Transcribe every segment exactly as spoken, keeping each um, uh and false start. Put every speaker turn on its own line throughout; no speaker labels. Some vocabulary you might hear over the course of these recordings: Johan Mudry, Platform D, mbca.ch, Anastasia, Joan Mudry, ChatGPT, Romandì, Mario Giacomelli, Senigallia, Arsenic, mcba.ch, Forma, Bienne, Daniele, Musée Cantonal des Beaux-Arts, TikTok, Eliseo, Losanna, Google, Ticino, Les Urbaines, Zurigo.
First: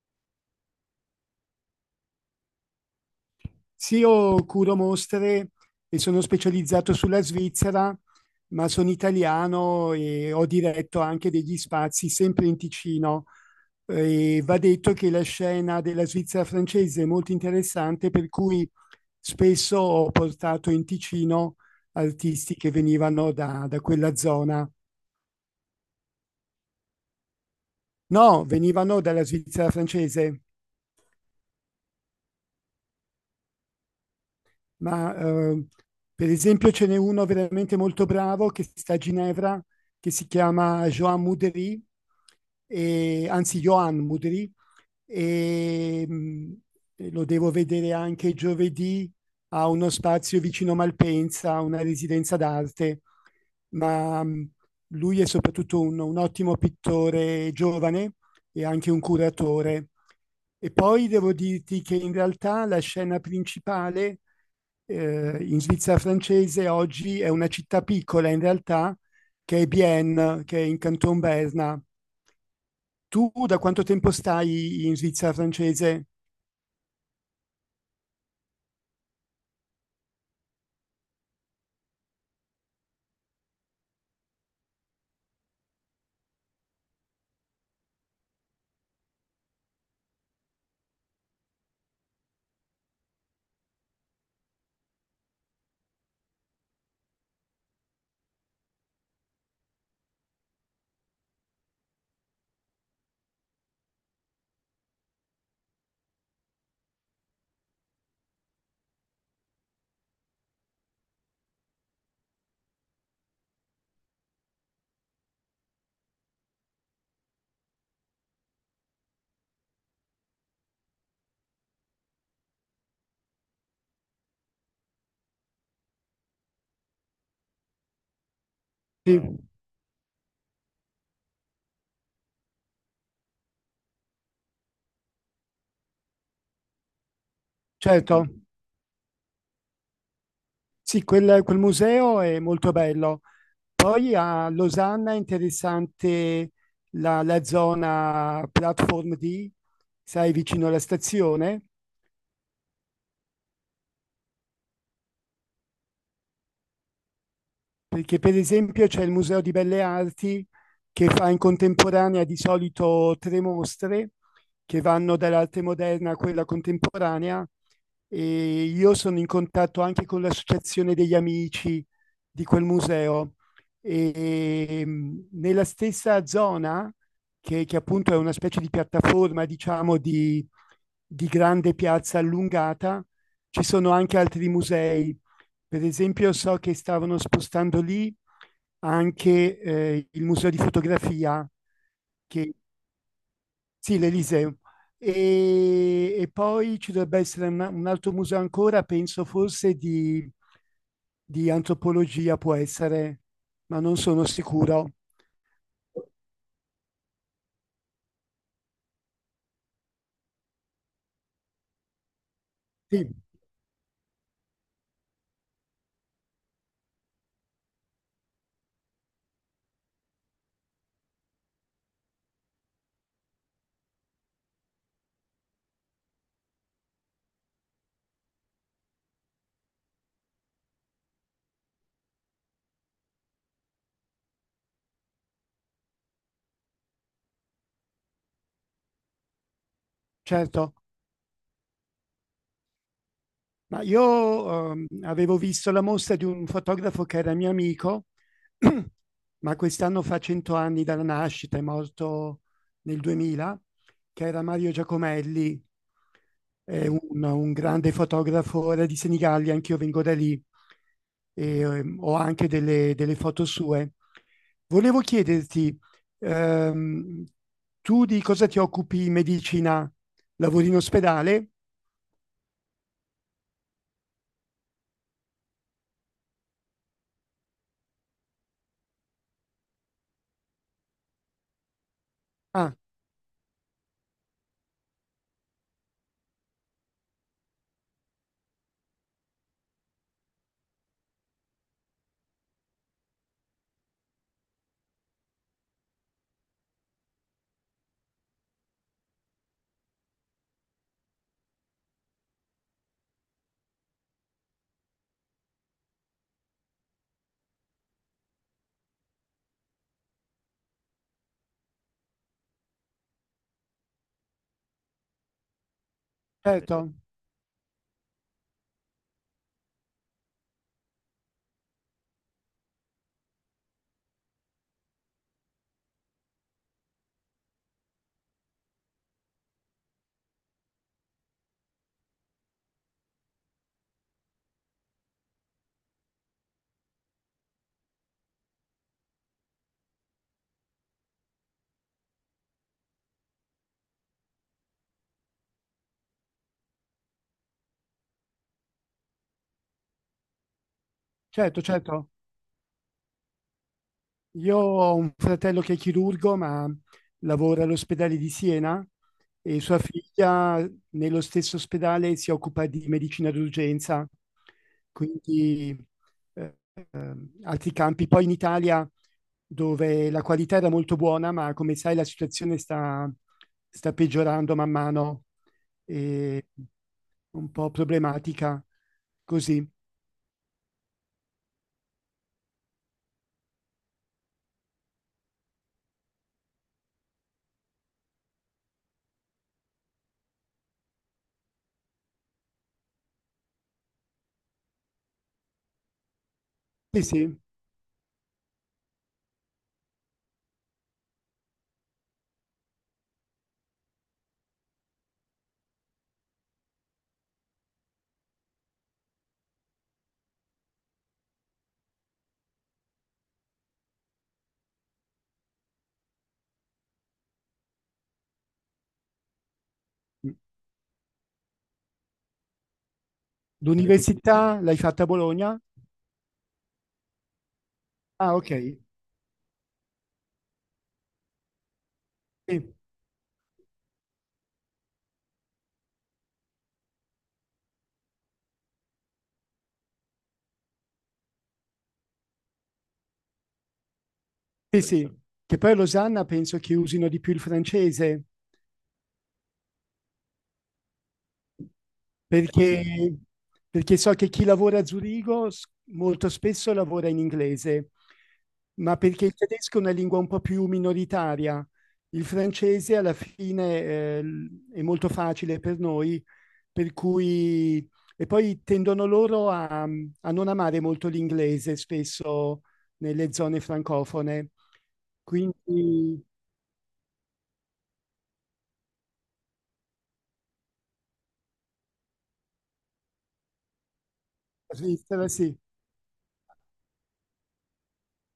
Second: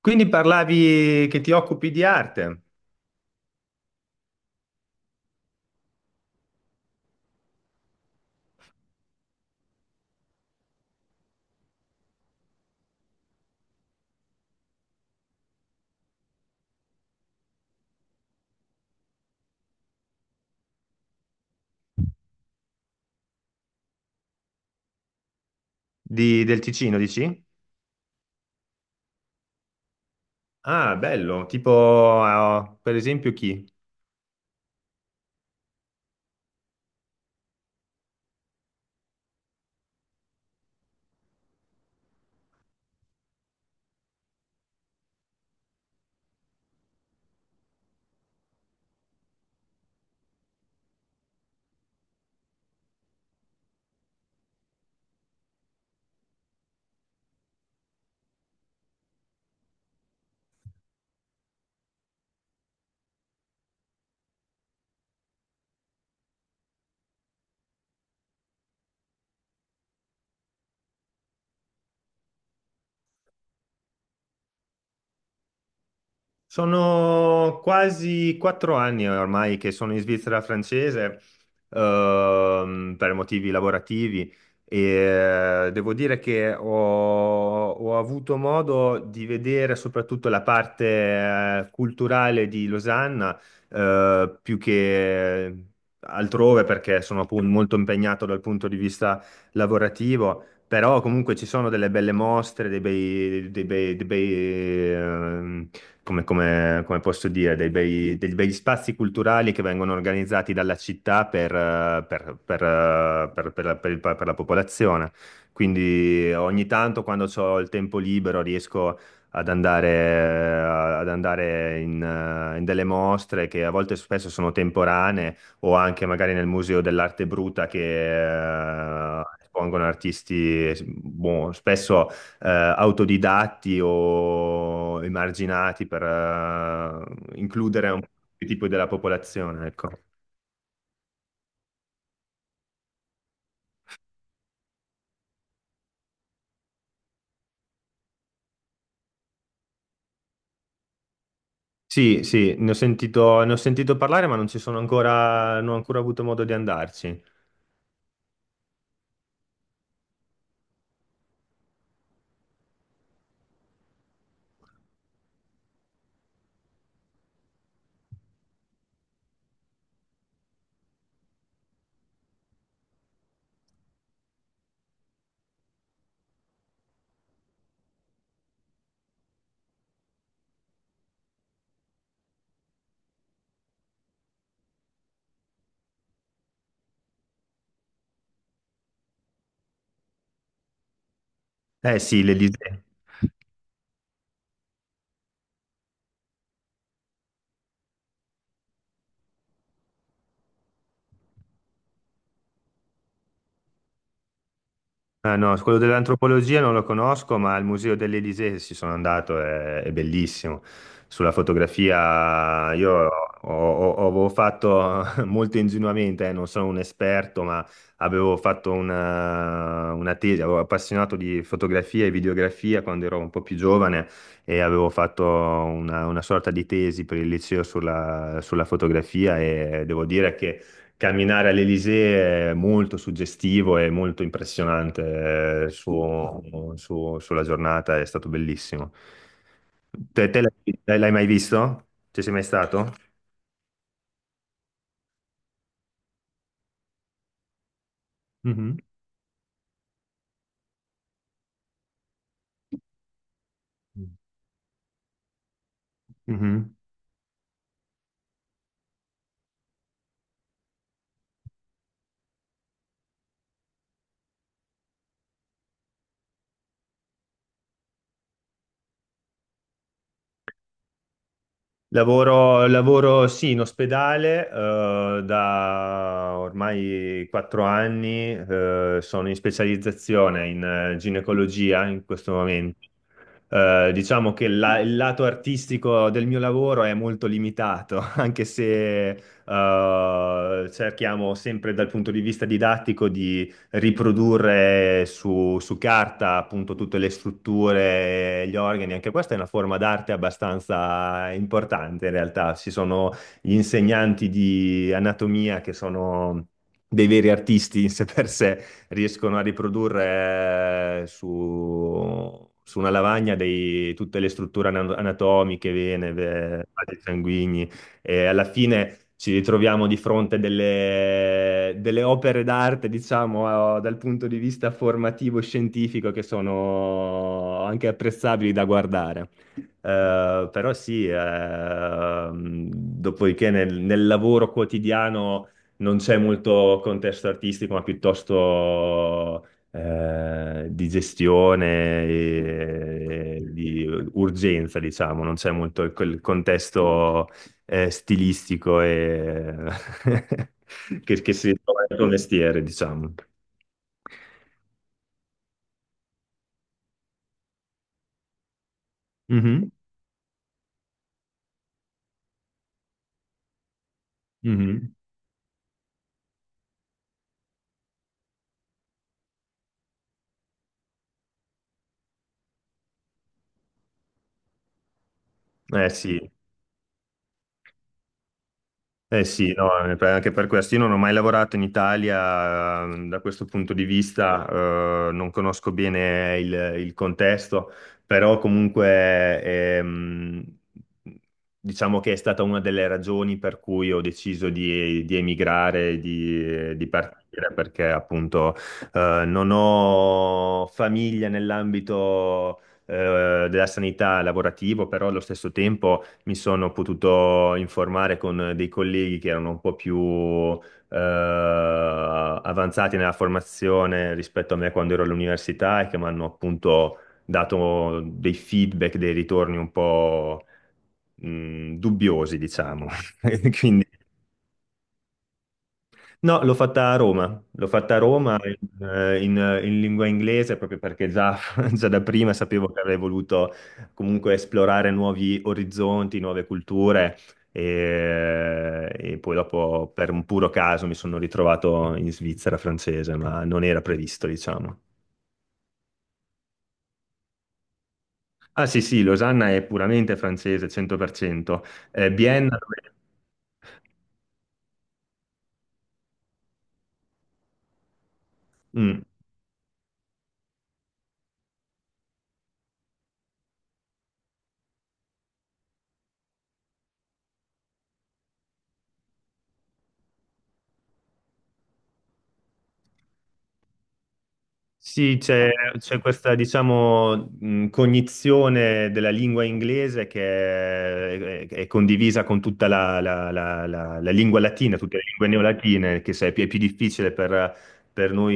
Quindi parlavi che ti occupi di arte,
Sì, io curo mostre e sono specializzato sulla Svizzera, ma sono italiano e ho diretto anche degli spazi sempre in Ticino. E va detto che la scena della Svizzera francese è molto interessante, per cui spesso ho portato in Ticino artisti che venivano da, da quella zona.
di- del Ticino, dici?
No, venivano dalla Svizzera francese.
Ah, bello, tipo, eh, per esempio chi?
Ma eh, per esempio ce n'è uno veramente molto bravo che sta a Ginevra, che si chiama Joan Mudry, e- anzi Johan Mudry, e mh, e lo devo vedere anche giovedì a uno spazio vicino Malpensa, a una residenza d'arte, ma mh, lui è soprattutto un, un ottimo pittore giovane e anche un curatore. E poi devo dirti che in realtà la scena principale eh, in Svizzera francese oggi è una città piccola, in realtà, che è Bienne, che è in Canton Berna. Tu da quanto tempo stai in Svizzera francese?
Sono quasi quattro anni ormai che sono in Svizzera francese, ehm, per motivi lavorativi e eh, devo dire che ho, ho avuto modo di vedere soprattutto la parte, eh, culturale di Losanna, eh, più che altrove perché sono appunto molto impegnato dal punto di vista lavorativo. Però comunque ci sono delle belle mostre, dei bei, dei bei, dei bei, ehm, come, come- come posso dire, dei bei- degli bei spazi culturali che vengono organizzati dalla città per, eh, per- per, eh, per- per la per il- per la popolazione. Quindi ogni tanto quando ho il tempo libero riesco ad andare, ad andare in, eh, in delle mostre che a volte spesso sono temporanee o anche magari nel Museo dell'Arte Bruta che
Sì,
eh, espongono artisti, boh, spesso eh, autodidatti o emarginati per eh, includere un
certo.
tipo della popolazione, ecco.
Sì, quel, quel museo è molto bello. Poi a Losanna è interessante la, la zona Platform D, sai, vicino alla stazione.
Sì, sì, ne ho sentito, ne ho sentito parlare, ma non ci sono ancora, non ho ancora avuto modo di andarci.
Perché per esempio c'è il Museo di Belle Arti che fa in contemporanea di solito tre mostre che vanno dall'arte moderna a quella contemporanea, e io sono in contatto anche con l'associazione degli amici di quel museo. E mh, nella stessa zona, che, che appunto è una specie di piattaforma, diciamo, di, di grande piazza allungata, ci sono anche altri musei. Per esempio, so che stavano spostando lì anche eh, il museo di fotografia,
Eh sì,
che,
l'Elysée.
sì, l'Eliseo. E, e poi ci dovrebbe essere una- un altro museo ancora, penso forse di, di antropologia, può essere, ma non sono sicuro.
Ah, no, quello dell'antropologia non lo conosco, ma al Museo dell'Elisée ci sono andato, è, è bellissimo. Sulla fotografia io ho,
Sì,
ho- ho- avevo fatto molto ingenuamente, eh, non sono un esperto, ma avevo fatto una, una tesi, avevo appassionato di fotografia e videografia quando ero un po' più giovane e avevo fatto una, una sorta di tesi per il liceo sulla, sulla fotografia e devo dire che... Camminare all'Elysée è molto suggestivo e molto impressionante eh, su- su- sulla giornata, è stato bellissimo. Te, te
certo.
l'hai l'hai mai visto? Ci sei mai stato?
Ma io ehm, avevo visto la mostra di un fotografo che era mio amico,
Mhm.
ma quest'anno fa cento anni dalla nascita, è morto nel duemila, che era Mario Giacomelli,
Mhm.
è un, un grande fotografo, era di Senigallia, anch'io vengo da lì. E ehm, ho anche delle, delle foto sue. Volevo chiederti, ehm, tu di cosa ti occupi in medicina? Lavori in ospedale?
Lavoro, lavoro, sì, in ospedale, eh, da ormai quattro anni, eh, sono in specializzazione in eh, ginecologia in questo
Ah,
momento. Eh, diciamo che la- il lato artistico del mio lavoro è molto limitato, anche se eh, cerchiamo sempre dal punto di vista didattico riprodurre su, su carta appunto tutte le strutture, gli organi, anche questa è una forma d'arte abbastanza importante in realtà. Ci sono gli insegnanti di anatomia che sono dei veri artisti in sé per sé, riescono a riprodurre eh, su, su una lavagna dei- tutte le strutture ana- anatomiche, vene, ve-
certo,
vasi sanguigni. E alla fine ci ritroviamo di fronte delle, delle opere d'arte, diciamo, eh, dal punto di vista formativo e scientifico che sono anche apprezzabili da guardare. Eh, però sì, ehm, dopodiché nel, nel lavoro quotidiano non c'è molto contesto artistico, ma piuttosto eh, di gestione, e- e di urgenza, diciamo, non c'è molto quel contesto eh, stilistico e che, che si
certo,
trova nel tuo
certo.
mestiere, diciamo.
Io ho un fratello che è chirurgo, ma lavora all'ospedale di Siena, e
Mhm,
sua figlia nello stesso ospedale si occupa di medicina d'urgenza,
mhm.
quindi eh, altri campi. Poi in Italia, dove la qualità era molto buona, ma come sai la situazione sta, sta peggiorando man mano,
Eh sì,
è un po' problematica.
eh sì,
Così,
no, eh, per- anche per questo. Io non ho mai lavorato in Italia, eh, da questo punto di vista, eh, non conosco bene il, il contesto, però comunque ehm, diciamo che è stata una delle ragioni per cui ho deciso di, di emigrare, di, di
sì, sì.
partire, perché appunto eh, non ho famiglia nell'ambito eh, della sanità lavorativo, però allo stesso tempo mi sono potuto informare con dei colleghi che erano un po' più eh, avanzati nella formazione rispetto a me quando ero all'università e che mi hanno appunto dato dei feedback, dei ritorni un po' mh, dubbiosi, diciamo. Quindi...
L'università l'hai fatta a Bologna?
No, l'ho fatta a Roma, l'ho fatta a Roma.
Ah,
Ok.
ok.
In, eh, in- eh, in lingua inglese proprio perché già, già da prima sapevo
Sì.
che avrei voluto comunque esplorare nuovi orizzonti, nuove culture e, e poi dopo per un puro caso mi sono ritrovato in Svizzera francese, ma non era previsto, diciamo.
Sì, sì, che poi a Losanna penso che usino di più il francese,
Ah sì, sì, Losanna è puramente francese, cento per cento. Eh, Vienna... dove-
perché, perché so che chi lavora a Zurigo s- molto spesso lavora in inglese, ma
Mm.
perché il tedesco è una lingua un po' più minoritaria. Il francese alla fine eh, l- è molto facile per noi, per cui... E poi tendono loro a, a non amare molto l'inglese, spesso nelle zone francofone.
Sì, c'è c'è
Quindi
questa, diciamo, mh, cognizione della lingua inglese che è, è- è condivisa con tutta la, la- la- la- la lingua
la
latina, tutte le lingue
Svizzera, sì,
neolatine, che se- è più, è più difficile per, per noi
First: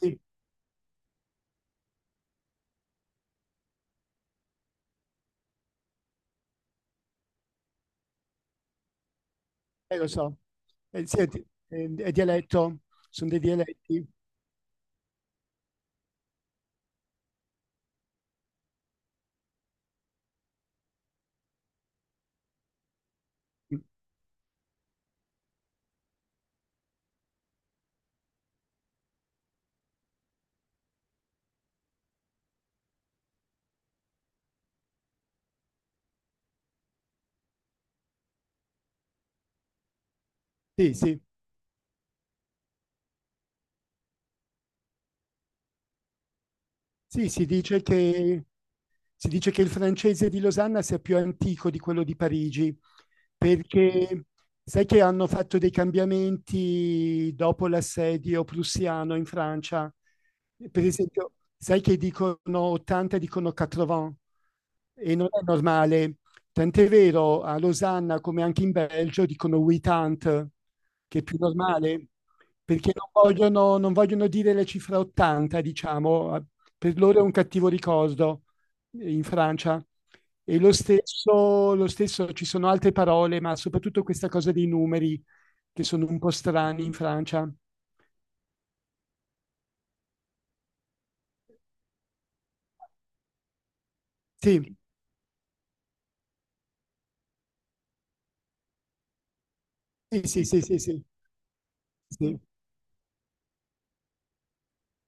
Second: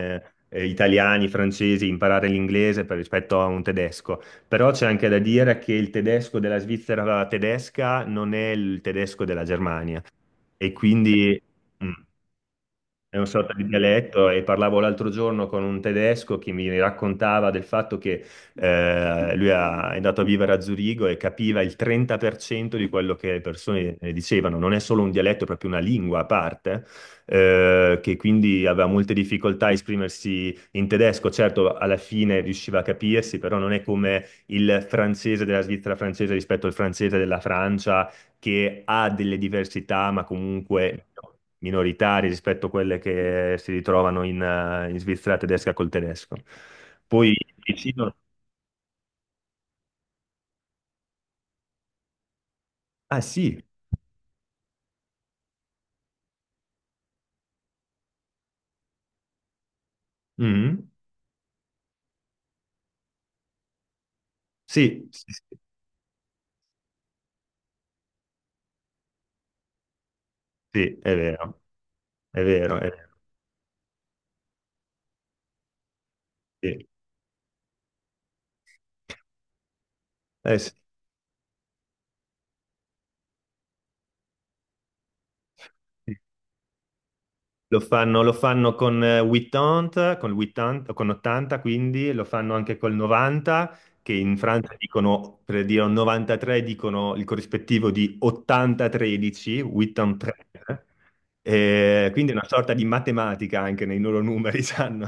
sì.
italiani, francesi, imparare l'inglese per- rispetto a un tedesco. Però c'è anche da dire che il tedesco della Svizzera tedesca non è il tedesco della
Eh,
Germania
lo so.
e
Eh, senti,
quindi... Mm.
eh, è è dialetto,
È una
sono dei
sorta di
dialetti.
dialetto e parlavo l'altro giorno con un tedesco che mi raccontava del fatto che eh, lui ha- è andato a vivere a Zurigo e capiva il trenta per cento di quello che le persone eh, dicevano. Non è solo un dialetto, è proprio una lingua a parte, eh, che quindi aveva molte difficoltà a esprimersi in tedesco. Certo, alla fine riusciva a capirsi, però non è come il francese della Svizzera francese rispetto al francese della Francia che ha delle diversità, ma
Sì,
comunque
sì.
minoritarie rispetto a quelle che si ritrovano in, eh, in Svizzera tedesca col tedesco.
Sì,
Poi
si dice
vicino...
che, si dice che il francese di Losanna sia più antico di quello di Parigi,
Ah sì,
perché sai che hanno fatto dei cambiamenti dopo l'assedio prussiano in Francia. Per
mhm.
esempio, sai che dicono ottanta, dicono ottanta,
Sì,
e
sì,
non è
sì,
normale. Tant'è vero, a Losanna, come anche in Belgio, dicono ottanta,
sì, è
che è più
vero,
normale,
è vero, è
perché
vero,
non vogliono, non vogliono dire la cifra ottanta, diciamo,
sì.
per loro è un cattivo ricordo eh, in Francia.
Eh,
E
sì.
lo stesso, lo stesso, ci sono altre parole, ma soprattutto questa cosa dei numeri che sono
Sì.
un po' strani in Francia.
Lo fanno, lo fanno con eh, ottanta, con l'ottanta, con ottanta quindi, lo fanno anche col novanta, che in Francia
Sì,
dicono, per dire un novantatré, dicono il corrispettivo di ottanta tredici,
sì, sì,
ottantatré.
sì, sì, sì.
Eh, quindi è
Sì,
una sorta di matematica anche nei loro numeri, sanno.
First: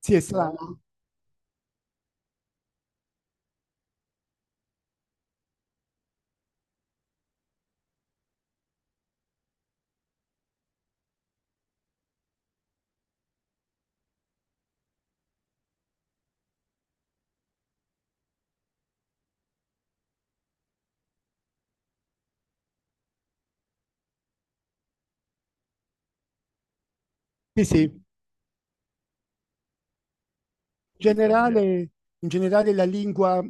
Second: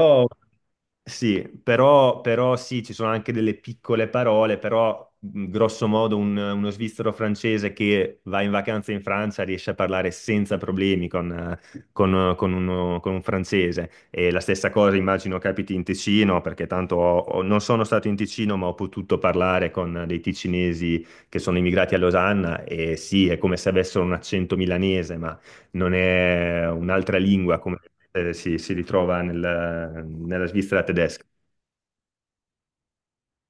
Sì, è strano.
sì, però, però sì, ci sono anche delle piccole parole, però mh, grosso modo un- uno svizzero francese che va in vacanza in Francia riesce a parlare senza problemi con, eh, con, con uno- con un francese. E la stessa cosa immagino capiti in Ticino, perché tanto ho- ho- non sono stato in Ticino, ma ho potuto parlare con dei ticinesi che sono immigrati a Losanna e sì, è come se avessero un accento milanese, ma non è un'altra lingua
Sì,
come
sì.
eh, si, si ritrova nel- nella Svizzera tedesca.
generale, In generale la lingua,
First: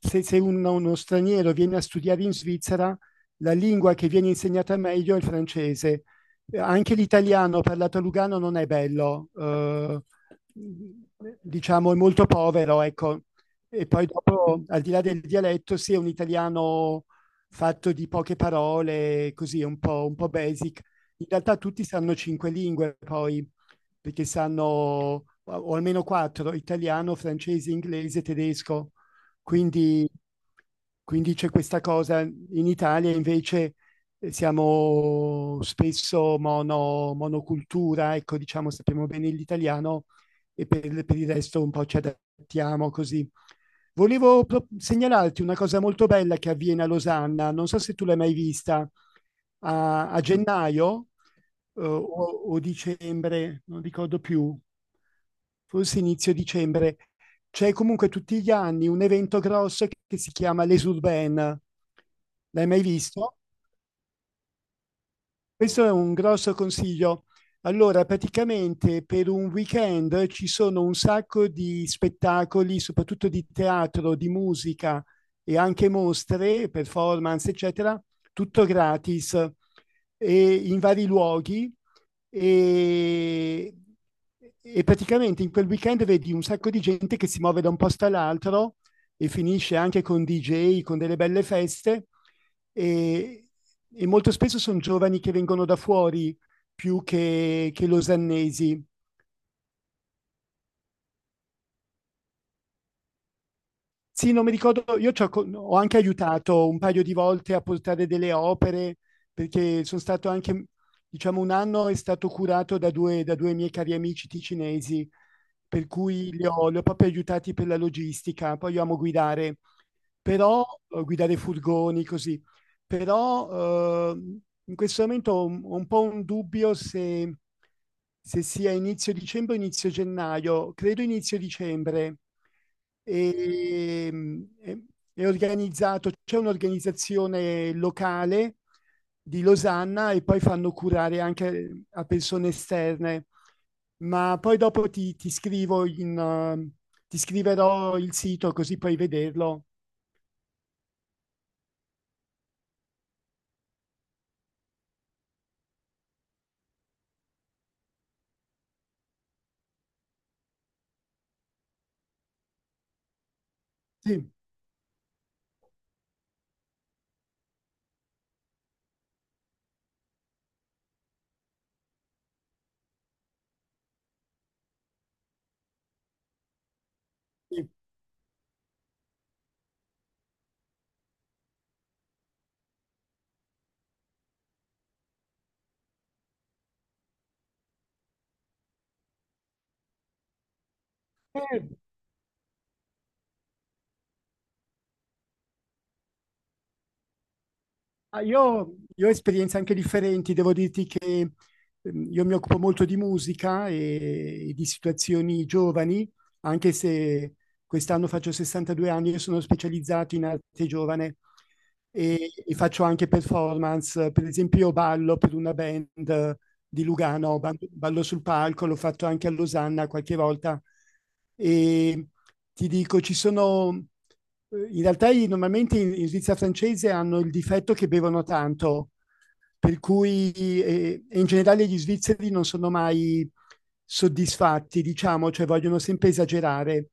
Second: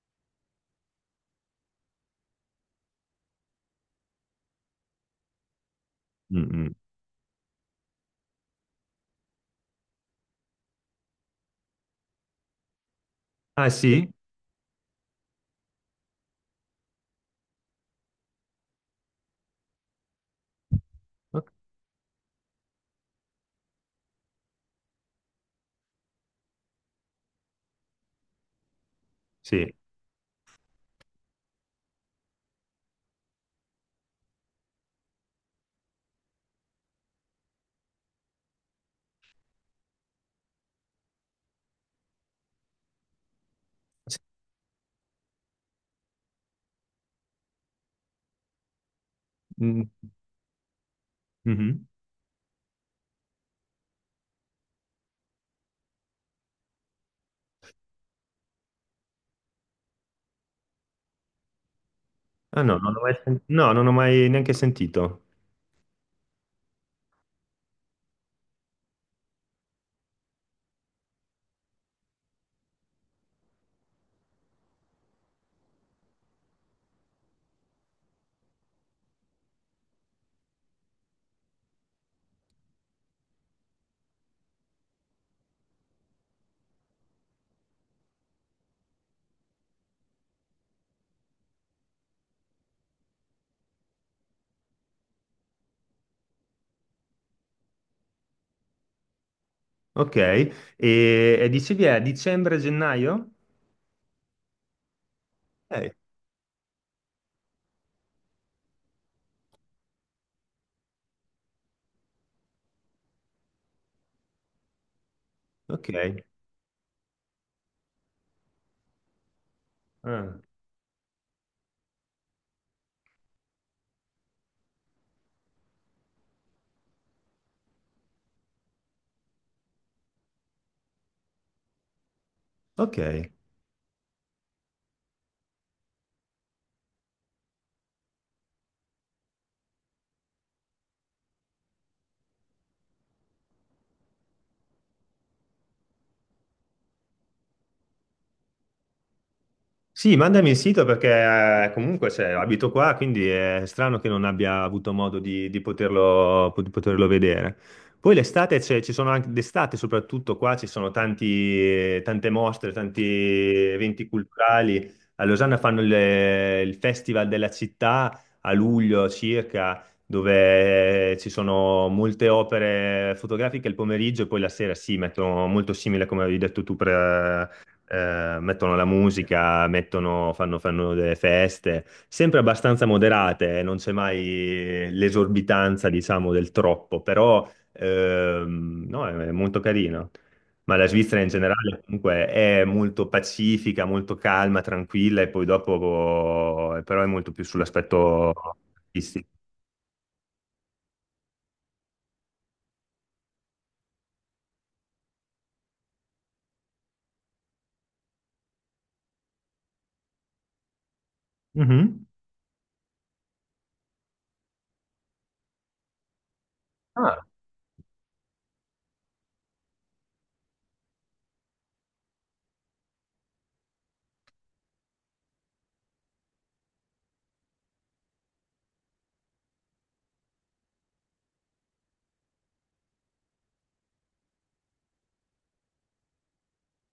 se, se uno, uno straniero viene a studiare in Svizzera, la lingua che viene insegnata meglio è il francese.
Mm,
Eh,
mm.
Anche l'italiano parlato a Lugano non è bello, eh, diciamo è molto povero, ecco.
Ah
E poi
sì?
dopo, al di là del dialetto, sì, è un italiano fatto di poche parole, così, un po', un po' basic. In
Ok,
realtà tutti sanno cinque lingue, poi, perché sanno, o almeno quattro: italiano, francese, inglese, tedesco.
sì.
Quindi, quindi c'è questa cosa. In Italia invece eh, siamo spesso mono, monocultura, ecco, diciamo, sappiamo bene l'italiano e per, per il resto un po' ci adattiamo così.
Sì.
Volevo pro- segnalarti una cosa molto bella che avviene a Losanna, non so se tu l'hai mai vista,
Mm,
a, a gennaio eh,
mhm.
o, o dicembre, non ricordo più, forse inizio dicembre, c'è comunque tutti gli anni un evento grosso che si chiama Les Urbaines.
Ah
L'hai
no,
mai
non ho mai
visto?
sen- no, non ho mai neanche sentito.
Questo è un grosso consiglio. Allora, praticamente per un weekend ci sono un sacco di spettacoli, soprattutto di teatro, di musica, e anche mostre, performance, eccetera, tutto gratis e in vari luoghi, e, e praticamente in quel weekend vedi un sacco di gente che si muove da un posto all'altro e finisce anche con D J, con delle belle feste, e, e molto spesso sono giovani che vengono da fuori più che, che losannesi.
Ok, e, e dicevi è dicembre-gennaio?
Sì, non mi ricordo, io ho
Eh,
anche aiutato un paio di volte a portare delle opere, perché sono stato anche, diciamo, un anno è stato curato da due, da due miei cari amici ticinesi, per
Ok.
cui li ho, li ho proprio aiutati per la logistica. Poi io amo guidare,
Ah,
però guidare furgoni così, però eh, in questo momento ho un, ho un po' un dubbio se, se sia inizio dicembre o inizio gennaio. Credo inizio dicembre.
ok.
E, mm, è è organizzato, c'è un'organizzazione locale di Losanna e poi fanno curare anche a persone esterne. Ma poi dopo ti, ti scrivo in, eh, ti scriverò il sito così puoi vederlo.
Sì, mandami il sito perché eh, comunque cioè, abito qua, quindi è strano che non abbia avuto modo di, di poterlo, di poterlo vedere. Poi l'estate, c'è- ci sono anche d'estate, soprattutto qua ci sono tanti, tante mostre, tanti eventi
Sì,
culturali. A Losanna fanno il, il Festival della città a luglio circa, dove ci sono molte opere fotografiche il pomeriggio e poi la sera, sì, mettono molto simile come avevi detto tu,
sì.
eh, mettono la musica, mettono- fanno, fanno delle feste, sempre abbastanza moderate, eh, non c'è mai l'esorbitanza, diciamo, del troppo, però ehm, no, è, è molto carino. Ma la Svizzera in
Eh,
generale comunque è molto pacifica, molto calma, tranquilla e poi dopo eh, però è molto più
Ah,
sull'aspetto
Io, io ho
artistico.
esperienze anche differenti, devo dirti che ehm, io mi occupo molto di musica e, e di situazioni giovani, anche se quest'anno faccio sessantadue anni e sono specializzato in arte giovane,
Mhm.
e, e faccio anche performance. Per esempio io ballo per una band di
Ah.
Lugano, Ballo Ballo sul palco, l'ho fatto anche a Losanna qualche volta, e ti dico, ci sono... eh, In realtà i- normalmente in, in Svizzera francese hanno il difetto che bevono tanto, per cui eh, e in generale gli svizzeri non sono mai soddisfatti, diciamo, cioè vogliono sempre esagerare.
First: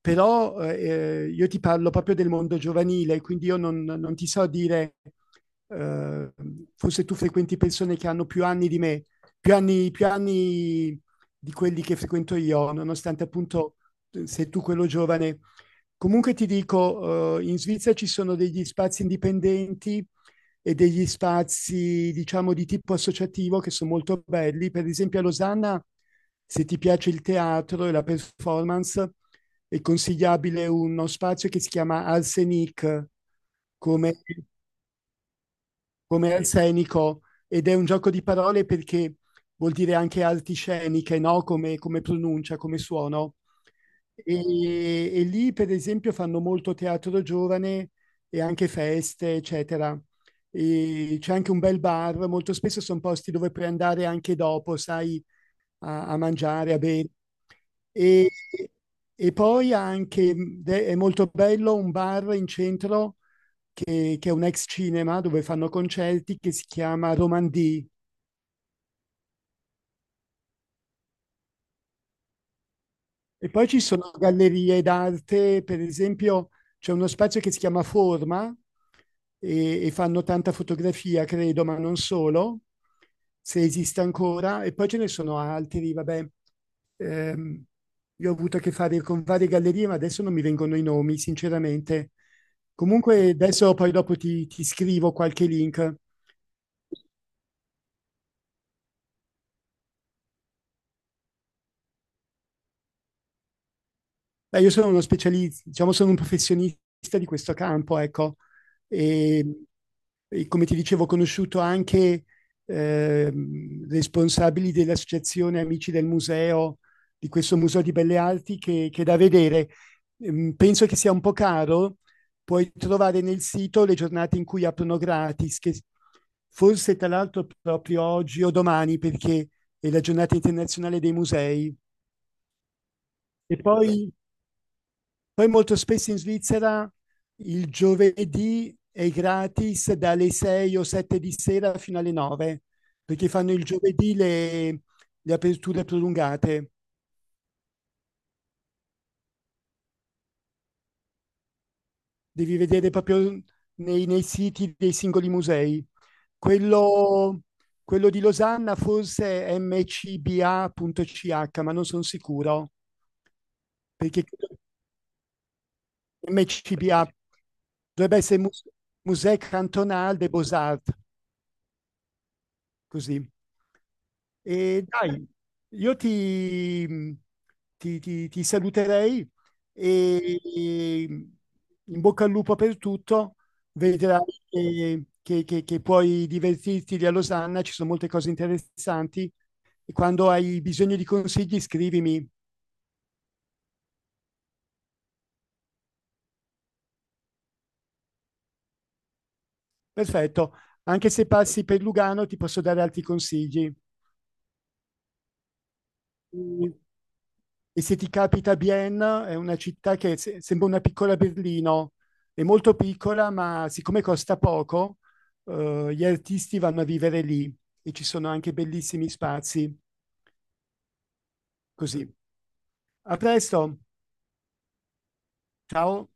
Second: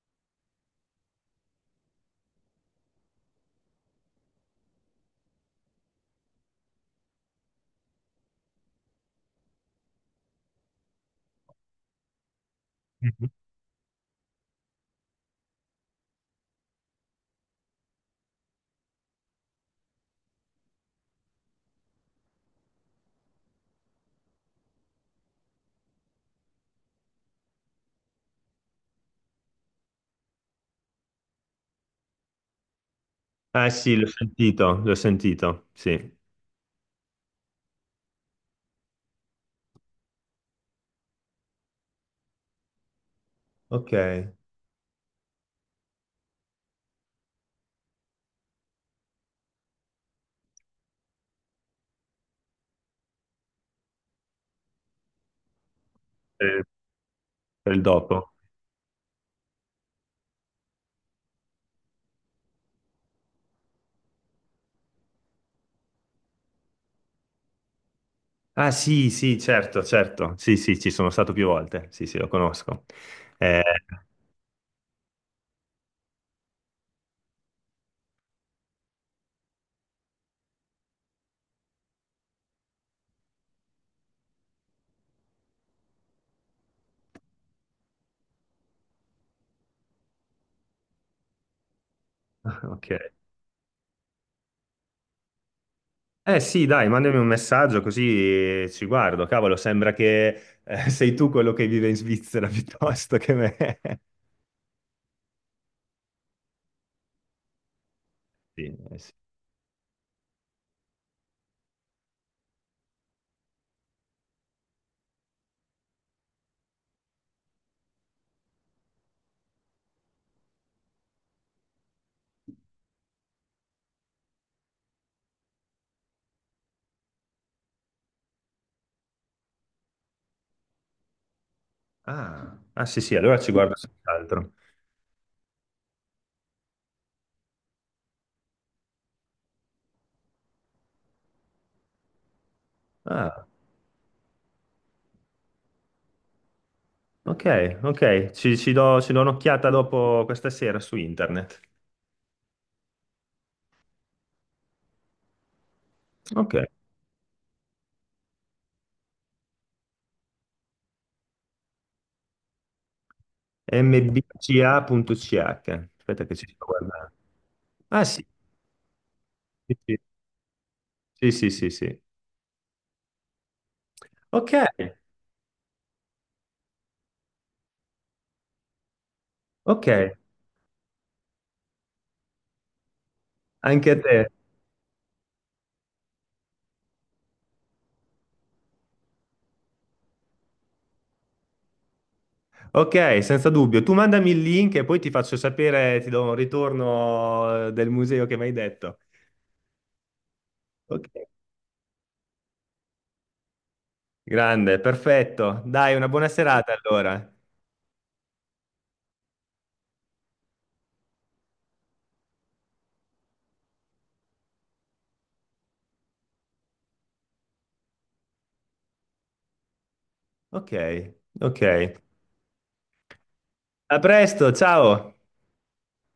Però eh, io ti parlo proprio del mondo giovanile, quindi io non, non ti so dire, eh, forse tu frequenti persone che hanno più anni di me, più anni, più anni di quelli che frequento io, nonostante
Mhm.
appunto eh, sei tu quello giovane. Comunque ti dico, eh, in Svizzera ci sono degli spazi indipendenti e degli spazi, diciamo, di tipo associativo che sono molto belli. Per esempio a Losanna, se ti piace il teatro e la performance, è consigliabile uno spazio che si chiama Arsenic,
Ah, sì, l'ho
come
sentito, l'ho sentito, sì.
come Sì, scenico, ed è un gioco di parole perché vuol dire anche arti sceniche, no? Come, come pronuncia, come suono.
Ok.
E, e lì, per esempio, fanno molto teatro giovane e anche feste, eccetera. E c'è anche un bel bar, molto spesso sono posti dove puoi andare anche dopo, sai, a, a
Per,
mangiare, a bere.
per il
E,
dopo.
e poi anche, mh, de- è molto bello, un bar in centro che, che è un ex cinema dove fanno concerti che si chiama Romandì.
Ah sì, sì, certo, certo. Sì, sì, ci sono stato più volte. Sì, sì, lo conosco.
E
Eh,
poi ci sono gallerie d'arte, per esempio c'è uno spazio che si chiama Forma e, e fanno tanta fotografia, credo, ma non solo, se esiste ancora. E poi ce ne sono altri, vabbè. Ehm, io ho avuto a che fare con varie gallerie, ma adesso non mi vengono i nomi, sinceramente.
ok.
Comunque adesso poi dopo ti, ti scrivo qualche link.
Eh sì, dai, mandami un messaggio così ci guardo. Cavolo, sembra che eh, sei tu quello che vive in Svizzera piuttosto che me.
Beh, io sono uno specialista, diciamo, sono un professionista di questo campo, ecco.
Sì, eh, sì.
E, e come ti dicevo, ho conosciuto anche ehm, responsabili dell'associazione Amici del Museo, di questo Museo di Belle Arti, che, che è da vedere. Ehm, penso che sia un po' caro. Puoi trovare nel sito le giornate in cui aprono gratis, che forse tra l'altro proprio oggi o domani, perché è la giornata internazionale dei musei.
Ah, ah, sì, sì, allora ci
E
guardo
poi
senz'altro.
poi molto spesso in Svizzera il giovedì è gratis dalle sei o sette di sera fino alle nove, perché
Ah,
fanno il giovedì le, le aperture prolungate.
ok, ok. Ci, ci do, ci do un'occhiata dopo questa sera su internet.
Devi vedere proprio nei, nei siti dei singoli musei.
Ok.
Quello, quello di Losanna forse è mcba.ch, ma non sono sicuro, perché credo
emme bi ci a punto ci acca. Aspetta
che
che ci sto guardando.
mcba
Ah
dovrebbe
sì.
essere Musée
Sì, sì.
Cantonal des Beaux-Arts.
Sì, sì, sì, sì.
Così.
Ok,
E dai, io ti, ti- ti- ti saluterei,
ok,
e in bocca al lupo per tutto.
anche a
Vedrai
te.
che, che- che- che puoi divertirti lì a Losanna, ci sono molte cose interessanti. E quando hai bisogno di consigli, scrivimi.
Ok, senza dubbio. Tu mandami il link e poi ti faccio sapere, ti do un ritorno eh, del museo che mi hai detto.
Perfetto.
Ok,
Anche se passi per Lugano, ti posso dare altri consigli.
grande, perfetto. Dai, una buona serata
Mm.
allora.
E se ti capita, Bienne è una città che se- sembra una piccola Berlino, è molto piccola, ma siccome costa poco, eh, gli artisti vanno a vivere lì e ci sono anche bellissimi spazi.
Ok, ok.
Così. A presto,
A presto, ciao.
ciao.